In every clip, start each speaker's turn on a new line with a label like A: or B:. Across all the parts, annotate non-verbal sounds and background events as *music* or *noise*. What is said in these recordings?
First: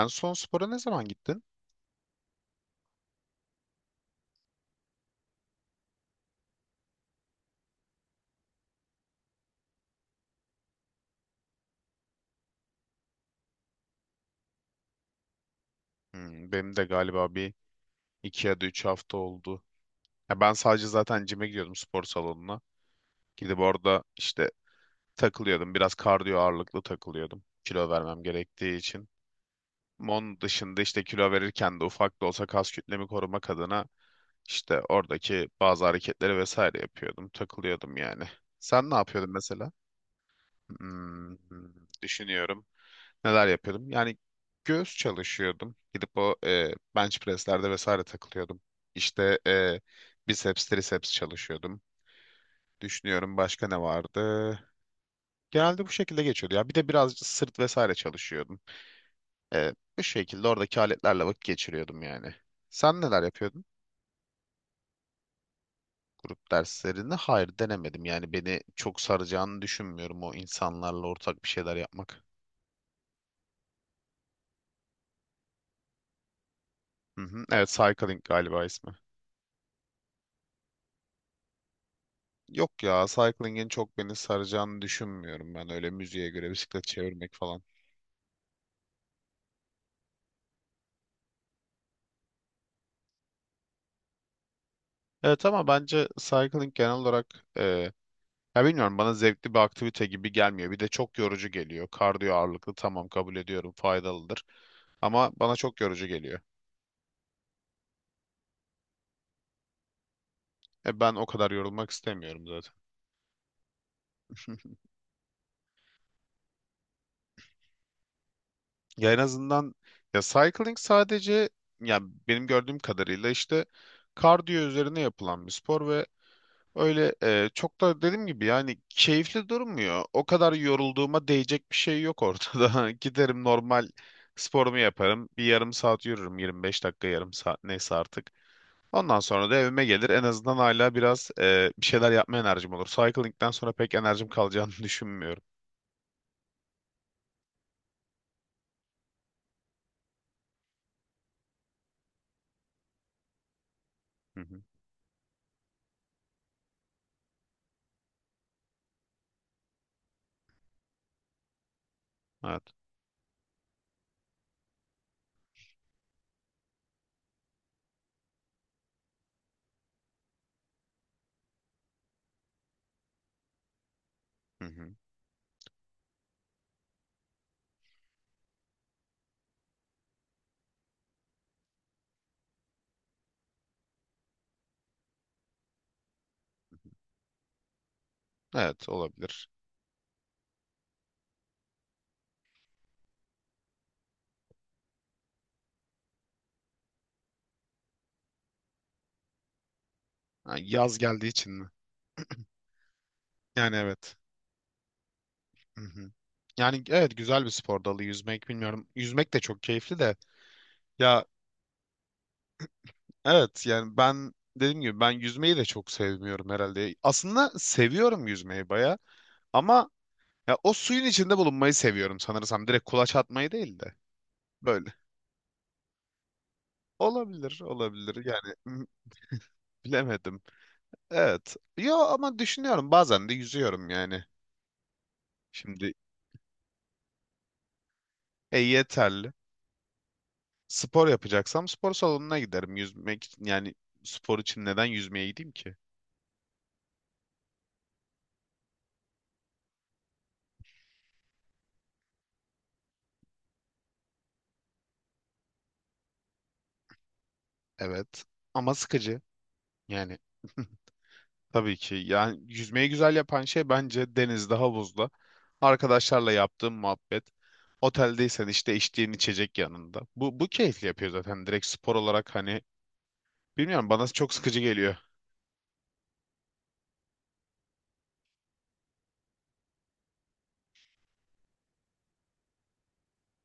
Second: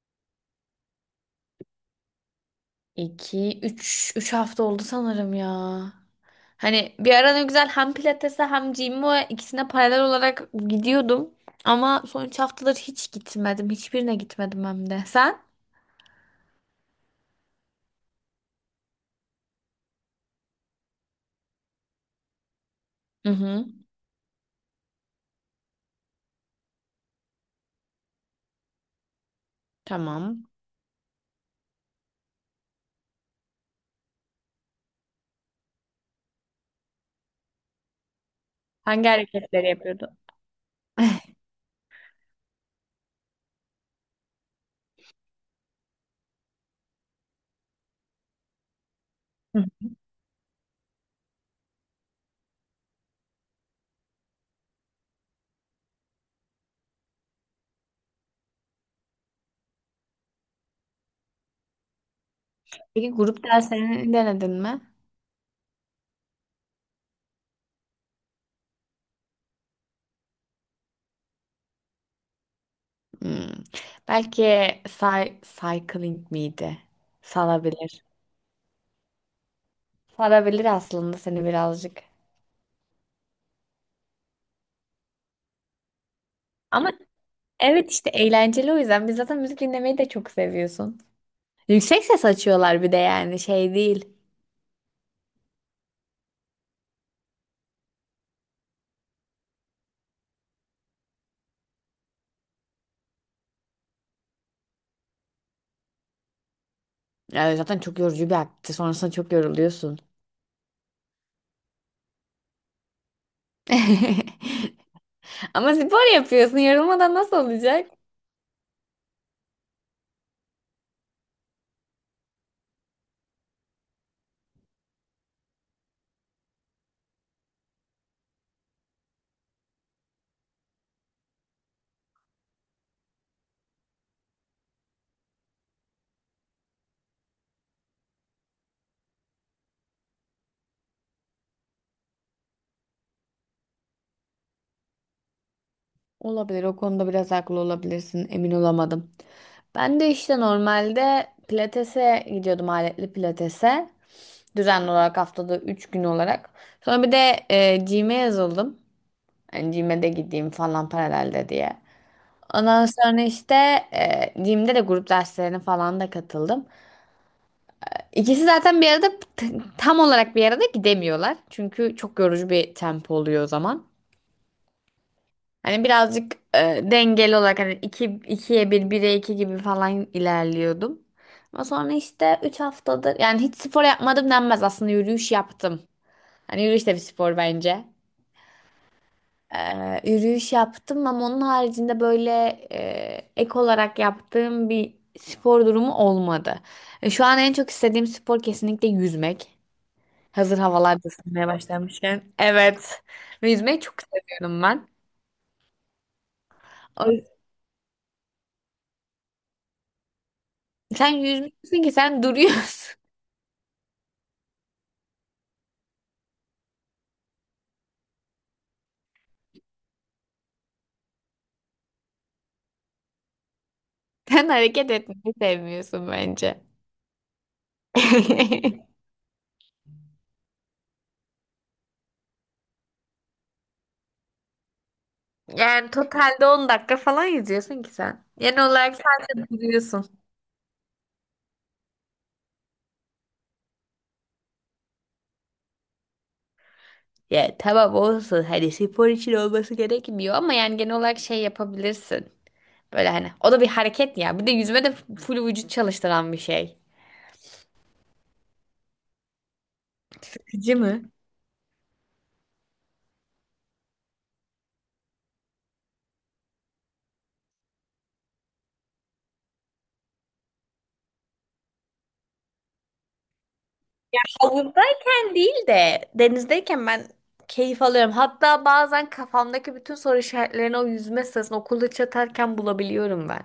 A: En son spora ne zaman gittin?
B: İki, üç, üç hafta oldu sanırım ya. Hani bir ara ne güzel hem pilatese hem gym'e ikisine paralel olarak gidiyordum. Ama son üç haftadır hiç gitmedim. Hiçbirine gitmedim hem de. Sen?
A: Hmm, benim de galiba bir iki ya da üç hafta oldu. Ya ben sadece zaten cime gidiyordum spor salonuna.
B: Hı
A: Gidip
B: hı.
A: orada işte takılıyordum. Biraz kardiyo ağırlıklı takılıyordum. Kilo vermem gerektiği için. Onun
B: Tamam.
A: dışında işte kilo verirken de ufak da olsa kas kütlemi korumak adına işte oradaki bazı hareketleri vesaire yapıyordum. Takılıyordum yani. Sen ne
B: Hangi
A: yapıyordun
B: hareketleri
A: mesela?
B: yapıyordun?
A: Hmm,
B: *laughs*
A: düşünüyorum. Neler yapıyordum? Yani göğüs çalışıyordum. Gidip o bench presslerde vesaire takılıyordum. İşte
B: Hı hı.
A: biceps, triceps çalışıyordum. Düşünüyorum başka ne vardı? Genelde bu şekilde geçiyordu. Ya bir de birazcık sırt vesaire çalışıyordum. E, Bu şekilde oradaki aletlerle vakit geçiriyordum yani. Sen
B: Peki
A: neler
B: grup
A: yapıyordun?
B: derslerini denedin mi?
A: Grup derslerini hayır denemedim. Yani beni çok saracağını düşünmüyorum o insanlarla ortak bir şeyler yapmak.
B: Hmm. Belki cycling miydi?
A: Hı hı. Evet,
B: Sarabilir.
A: cycling galiba ismi.
B: Sarabilir aslında seni birazcık.
A: Yok ya, cycling'in çok beni saracağını düşünmüyorum ben öyle müziğe göre bisiklet
B: Ama
A: çevirmek falan.
B: evet işte eğlenceli o yüzden. Biz zaten müzik dinlemeyi de çok seviyorsun. Yüksek ses açıyorlar bir de yani şey değil.
A: Evet ama bence cycling genel olarak ya bilmiyorum bana zevkli bir aktivite gibi gelmiyor. Bir de çok yorucu geliyor. Kardiyo ağırlıklı tamam kabul ediyorum faydalıdır ama bana çok yorucu geliyor.
B: Yani zaten çok yorucu bir aktivite. Sonrasında çok yoruluyorsun.
A: Ben o kadar yorulmak istemiyorum zaten.
B: *laughs*
A: *laughs*
B: Ama spor yapıyorsun. Yorulmadan nasıl olacak?
A: Ya en azından ya cycling sadece ya benim gördüğüm kadarıyla işte kardiyo üzerine yapılan bir spor ve öyle çok da dediğim gibi yani keyifli durmuyor. O kadar yorulduğuma değecek bir şey yok ortada. *laughs* Giderim normal sporumu yaparım. Bir yarım saat yürürüm. 25 dakika yarım saat neyse artık. Ondan sonra da evime gelir. En azından hala biraz bir şeyler yapma enerjim olur. Cycling'den sonra pek enerjim kalacağını *laughs* düşünmüyorum.
B: Olabilir. O konuda biraz haklı olabilirsin. Emin olamadım. Ben de işte normalde pilatese gidiyordum aletli pilatese.
A: Hı hı.
B: Düzenli olarak haftada 3 gün olarak. Sonra bir de gym'e yazıldım. Yani gym'e de gideyim falan paralelde diye.
A: Evet.
B: Ondan sonra işte gym'de de grup derslerine falan da katıldım. İkisi zaten bir arada t- tam olarak bir arada gidemiyorlar. Çünkü çok yorucu bir tempo oluyor o zaman.
A: Hı hı.
B: Hani birazcık dengeli olarak hani iki, ikiye bir, bire iki gibi falan ilerliyordum. Ama sonra işte üç haftadır yani hiç spor yapmadım denmez aslında yürüyüş yaptım. Hani yürüyüş de bir spor bence.
A: Evet olabilir.
B: Yürüyüş yaptım ama onun haricinde böyle ek olarak yaptığım bir spor durumu olmadı. Şu an en çok istediğim spor kesinlikle yüzmek.
A: Ha,
B: Hazır havalar
A: yaz
B: da
A: geldiği
B: ısınmaya
A: için mi?
B: başlamışken. Evet.
A: Yani
B: Yüzmeyi çok
A: evet.
B: seviyorum ben.
A: Hı hı. Yani evet güzel bir spor dalı yüzmek bilmiyorum. Yüzmek de çok keyifli de.
B: Sen
A: Ya
B: yüzmüyorsun ki sen duruyorsun. *laughs*
A: evet yani ben dediğim gibi ben yüzmeyi de çok sevmiyorum herhalde. Aslında seviyorum yüzmeyi baya ama ya o suyun içinde bulunmayı seviyorum sanırsam. Direkt kulaç atmayı değil de
B: Sen hareket
A: böyle.
B: etmeyi sevmiyorsun bence.
A: Olabilir, olabilir yani
B: *laughs*
A: bilemedim. Evet. Yo ama düşünüyorum bazen de yüzüyorum yani.
B: Yani
A: Şimdi
B: totalde 10 dakika falan yüzüyorsun ki sen. Genel olarak
A: yeterli.
B: sadece duruyorsun.
A: Spor yapacaksam spor salonuna giderim. Yüzmek için yani spor için neden yüzmeye gideyim ki?
B: Ya tamam olsun hani spor için olması gerekmiyor ama yani genel olarak şey yapabilirsin. Böyle hani o da bir hareket ya. Bir de yüzme de full vücut çalıştıran bir şey.
A: Evet ama sıkıcı yani. *laughs*
B: Sıkıcı mı?
A: Tabii ki. Yani yüzmeyi güzel yapan şey bence denizde, havuzda. Arkadaşlarla yaptığım muhabbet. Oteldeysen işte içtiğin içecek yanında. Bu keyifli yapıyor zaten. Direkt spor olarak hani bilmiyorum bana çok sıkıcı geliyor.
B: Havuzdayken değil de denizdeyken ben keyif alıyorum. Hatta bazen kafamdaki bütün soru işaretlerini o yüzme sırasında okulda çatarken bulabiliyorum ben.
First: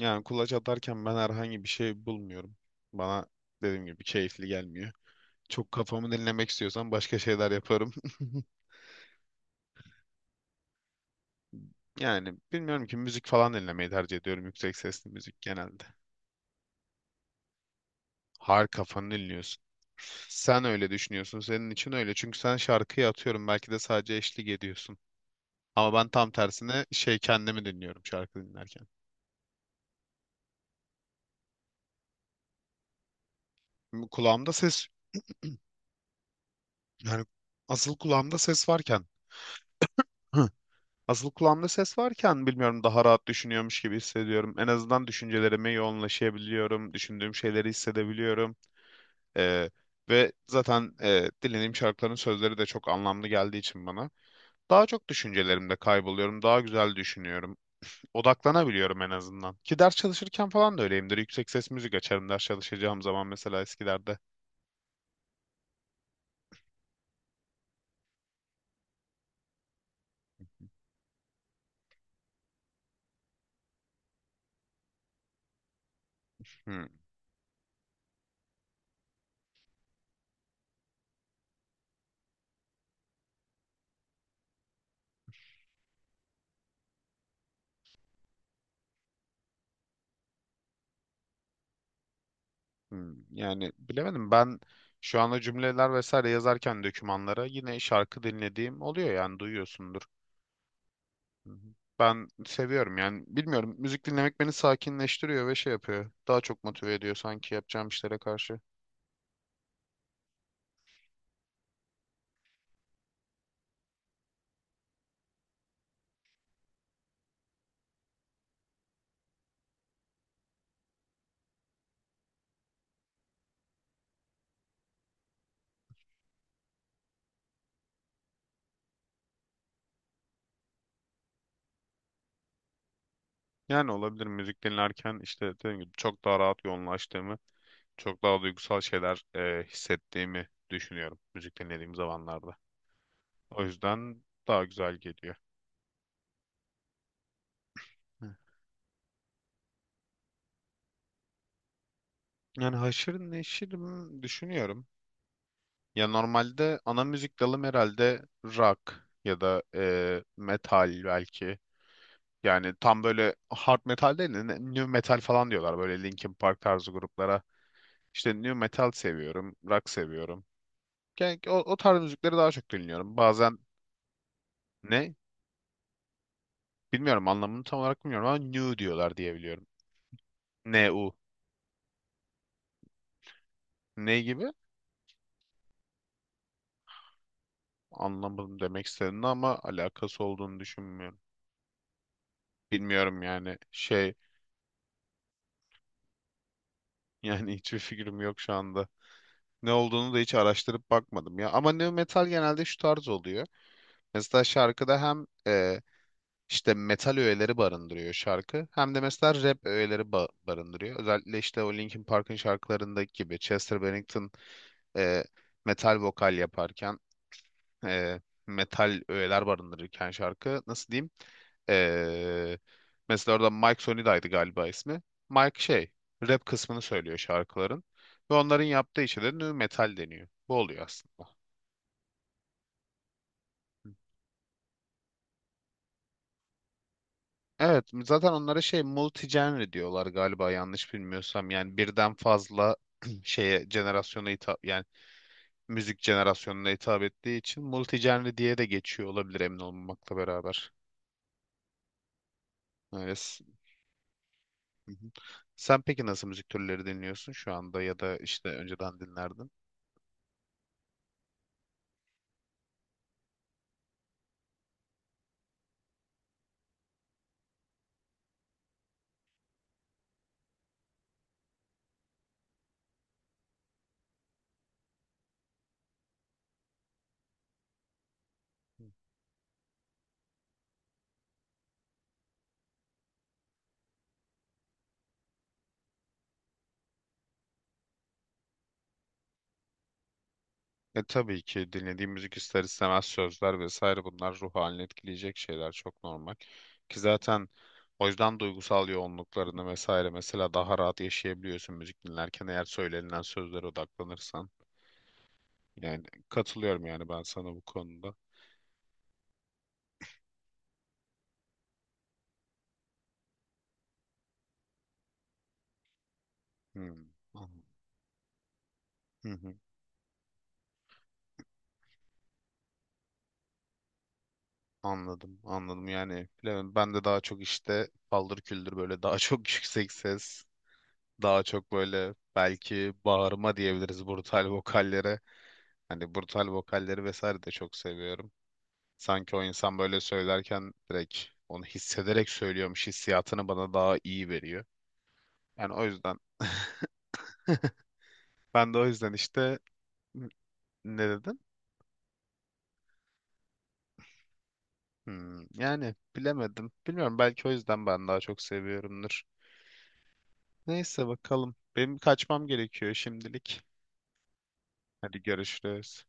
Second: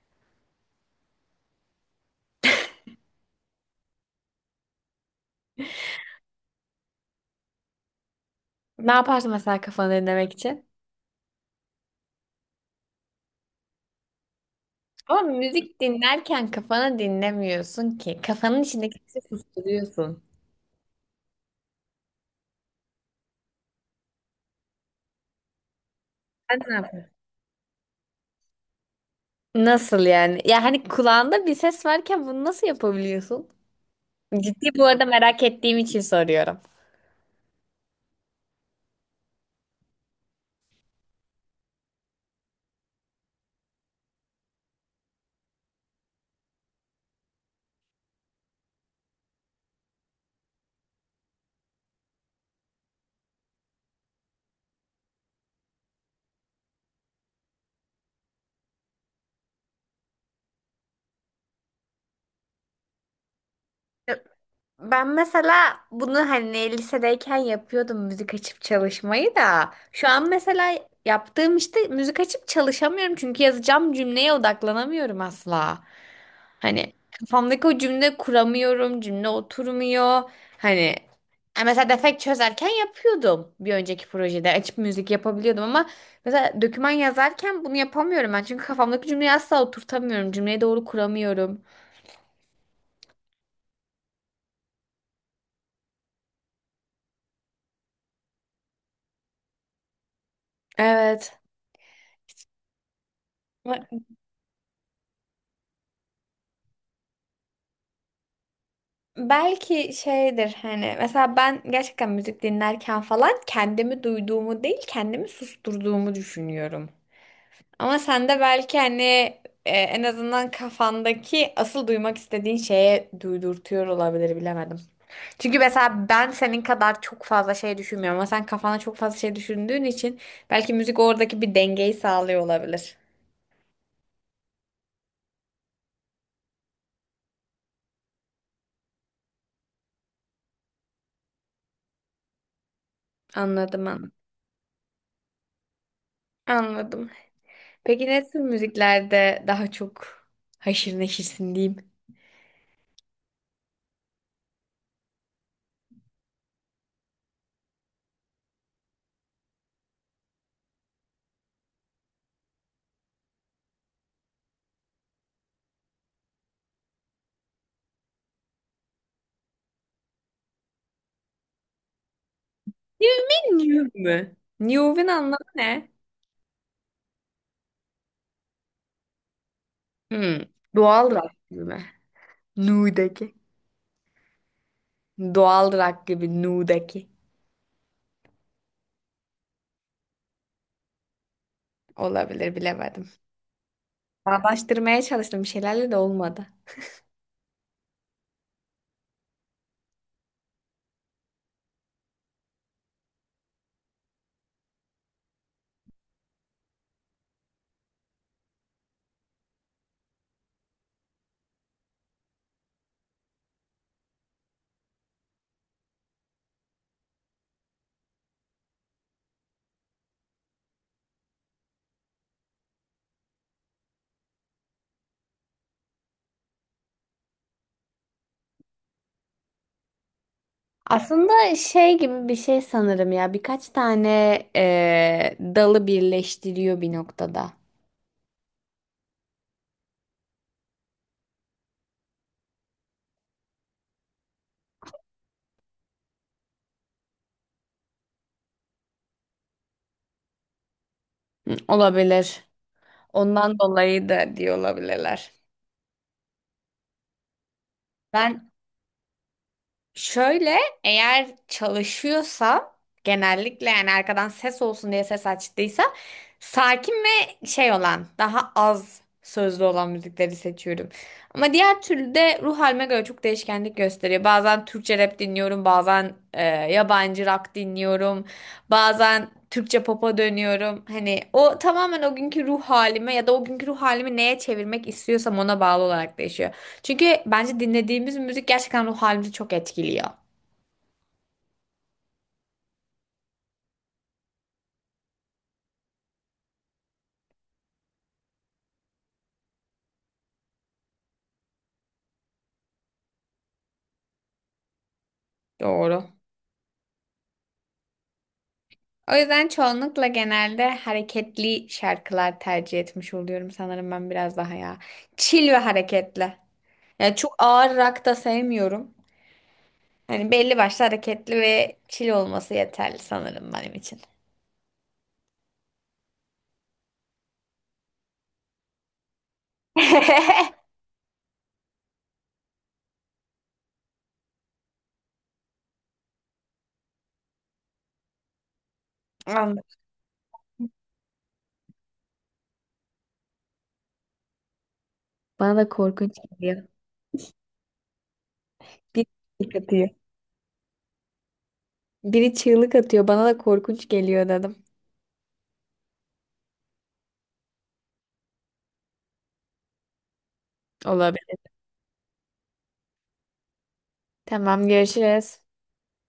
A: Yani kulaç atarken ben herhangi bir şey bulmuyorum. Bana dediğim gibi keyifli gelmiyor. Çok kafamı dinlemek istiyorsan başka şeyler yaparım. *laughs*
B: Ne yaparsın mesela kafanı dinlemek için?
A: Yani bilmiyorum ki müzik falan dinlemeyi tercih ediyorum. Yüksek sesli
B: Ama
A: müzik
B: müzik
A: genelde.
B: dinlerken kafanı dinlemiyorsun ki. Kafanın
A: Harika
B: içindeki
A: kafanı
B: sesi
A: dinliyorsun.
B: susturuyorsun.
A: Sen öyle düşünüyorsun. Senin için öyle. Çünkü sen şarkıyı atıyorum. Belki de sadece eşlik ediyorsun. Ama ben tam
B: Sen ne
A: tersine
B: yapıyorsun?
A: şey kendimi dinliyorum şarkı dinlerken.
B: Nasıl yani? Ya hani kulağında bir ses varken bunu nasıl yapabiliyorsun?
A: Kulağımda
B: Ciddi bu
A: ses
B: arada merak ettiğim için soruyorum.
A: yani asıl kulağımda ses varken Hı. asıl kulağımda ses varken bilmiyorum daha rahat düşünüyormuş gibi hissediyorum. En azından düşüncelerime yoğunlaşabiliyorum. Düşündüğüm şeyleri hissedebiliyorum. Ee, ve zaten dinlediğim şarkıların sözleri de çok anlamlı geldiği için bana daha çok düşüncelerimde kayboluyorum. Daha güzel düşünüyorum. Odaklanabiliyorum en azından. Ki ders çalışırken falan da öyleyimdir. Yüksek ses müzik açarım ders çalışacağım zaman mesela eskilerde.
B: Ben mesela bunu hani lisedeyken yapıyordum müzik açıp çalışmayı da şu an mesela yaptığım işte müzik açıp çalışamıyorum çünkü yazacağım cümleye odaklanamıyorum asla.
A: Hmm,
B: Hani kafamdaki o cümle kuramıyorum, cümle oturmuyor. Hani mesela defekt çözerken yapıyordum bir önceki projede açıp müzik yapabiliyordum ama mesela doküman yazarken bunu yapamıyorum ben çünkü kafamdaki cümleyi asla oturtamıyorum, cümleyi doğru kuramıyorum.
A: hmm. Yani bilemedim ben şu anda cümleler vesaire yazarken dokümanlara yine şarkı dinlediğim oluyor yani duyuyorsundur.
B: Evet.
A: Hı hı. Ben seviyorum yani bilmiyorum müzik dinlemek beni sakinleştiriyor ve şey yapıyor. Daha çok motive ediyor sanki yapacağım işlere karşı.
B: Belki şeydir hani mesela ben gerçekten müzik dinlerken falan kendimi duyduğumu değil kendimi susturduğumu düşünüyorum. Ama sen de belki hani en azından kafandaki asıl duymak istediğin şeye duydurtuyor olabilir bilemedim. Çünkü mesela ben senin kadar çok fazla şey düşünmüyorum ama sen kafana çok fazla şey düşündüğün için belki müzik oradaki bir dengeyi sağlıyor olabilir.
A: Yani olabilir müzik dinlerken işte dediğim gibi çok daha rahat yoğunlaştığımı çok daha duygusal şeyler hissettiğimi düşünüyorum müzik dinlediğim zamanlarda. O
B: Anladım anladım.
A: yüzden daha güzel geliyor.
B: Anladım. Peki ne
A: Hı.
B: tür müziklerde daha çok haşır neşirsin diyeyim?
A: Yani haşır neşir mi düşünüyorum. Ya normalde ana müzik dalım herhalde rock ya da metal belki. Yani tam böyle hard metal değil de new metal falan diyorlar böyle Linkin Park tarzı gruplara. İşte new metal seviyorum, rock seviyorum. Yani o tarz müzikleri daha çok
B: You
A: dinliyorum.
B: mean
A: Bazen
B: new mü? New'un
A: ne?
B: anlamı ne?
A: Bilmiyorum anlamını tam olarak bilmiyorum ama new diyorlar diye biliyorum.
B: Hmm.
A: Ne
B: Doğal
A: u
B: rock gibi mi? Nu'daki.
A: ne gibi?
B: Doğal rock gibi Nu'daki.
A: Anlamadım demek istediğini ama alakası olduğunu düşünmüyorum.
B: Olabilir bilemedim.
A: Bilmiyorum yani şey
B: Bağdaştırmaya çalıştım bir şeylerle de olmadı.
A: *laughs* yani hiçbir fikrim yok şu anda. Ne olduğunu da hiç araştırıp bakmadım ya. Ama nu metal genelde şu tarz oluyor. Mesela şarkıda hem işte metal öğeleri barındırıyor şarkı hem de mesela rap öğeleri barındırıyor. Özellikle işte o Linkin Park'ın şarkılarındaki gibi Chester Bennington e, metal vokal yaparken e, metal öğeler barındırırken şarkı nasıl diyeyim? E, Mesela orada Mike Sonida'ydı galiba ismi. Mike şey rap kısmını söylüyor şarkıların ve onların yaptığı işe de nu metal deniyor. Bu oluyor aslında.
B: Aslında şey gibi bir şey sanırım ya. Birkaç tane dalı birleştiriyor bir noktada.
A: Evet, zaten onlara şey multi-genre diyorlar galiba yanlış bilmiyorsam. Yani birden fazla *clears throat* şeye jenerasyona hitap yani müzik jenerasyonuna hitap ettiği için multi-genre diye de geçiyor olabilir emin olmamakla beraber.
B: Hı, olabilir.
A: Öyle.
B: Ondan dolayı da diyor
A: Hı hı.
B: olabilirler.
A: Sen peki nasıl müzik türleri dinliyorsun şu anda ya da işte
B: Ben
A: önceden dinlerdin?
B: şöyle, eğer çalışıyorsa genellikle yani arkadan ses olsun diye ses açtıysa sakin ve şey olan daha az sözlü olan müzikleri seçiyorum. Ama diğer türlü de ruh halime göre çok değişkenlik gösteriyor. Bazen Türkçe rap dinliyorum, bazen yabancı rock dinliyorum, bazen Türkçe pop'a dönüyorum. Hani o tamamen o günkü ruh halime ya da o günkü ruh halimi neye çevirmek istiyorsam ona bağlı olarak değişiyor. Çünkü bence dinlediğimiz müzik gerçekten ruh halimizi çok etkiliyor.
A: E tabii ki dinlediğim müzik ister istemez sözler vesaire bunlar ruh halini etkileyecek şeyler çok normal. Ki zaten o yüzden duygusal yoğunluklarını vesaire mesela daha rahat yaşayabiliyorsun müzik dinlerken eğer söylenilen sözlere odaklanırsan. Yani
B: Doğru.
A: katılıyorum yani ben sana bu konuda.
B: O yüzden çoğunlukla genelde hareketli şarkılar tercih etmiş oluyorum sanırım ben biraz daha ya. Chill ve hareketli.
A: Hmm.
B: Yani çok
A: An-
B: ağır rock da sevmiyorum.
A: Hı hı.
B: Hani belli başlı hareketli ve chill olması yeterli sanırım benim için.
A: Anladım, anladım. Yani bilemedim. Ben de daha çok işte paldır küldür böyle daha çok *laughs* yüksek ses
B: *laughs*
A: daha çok böyle belki bağırma diyebiliriz brutal vokallere. Hani brutal vokalleri vesaire de çok seviyorum. Sanki o
B: Anladım.
A: insan böyle söylerken direkt onu hissederek söylüyormuş hissiyatını bana daha iyi veriyor.
B: Bana da
A: Yani o
B: korkunç
A: yüzden
B: geliyor.
A: *laughs* ben de o
B: Biri
A: yüzden
B: çığlık
A: işte
B: atıyor.
A: ne dedim?
B: Biri çığlık atıyor. Bana da korkunç geliyor dedim.
A: Hmm, yani bilemedim. Bilmiyorum belki o yüzden ben daha çok seviyorumdur. Neyse
B: Olabilir.
A: bakalım. Benim kaçmam gerekiyor şimdilik.
B: Tamam
A: Hadi
B: görüşürüz.
A: görüşürüz.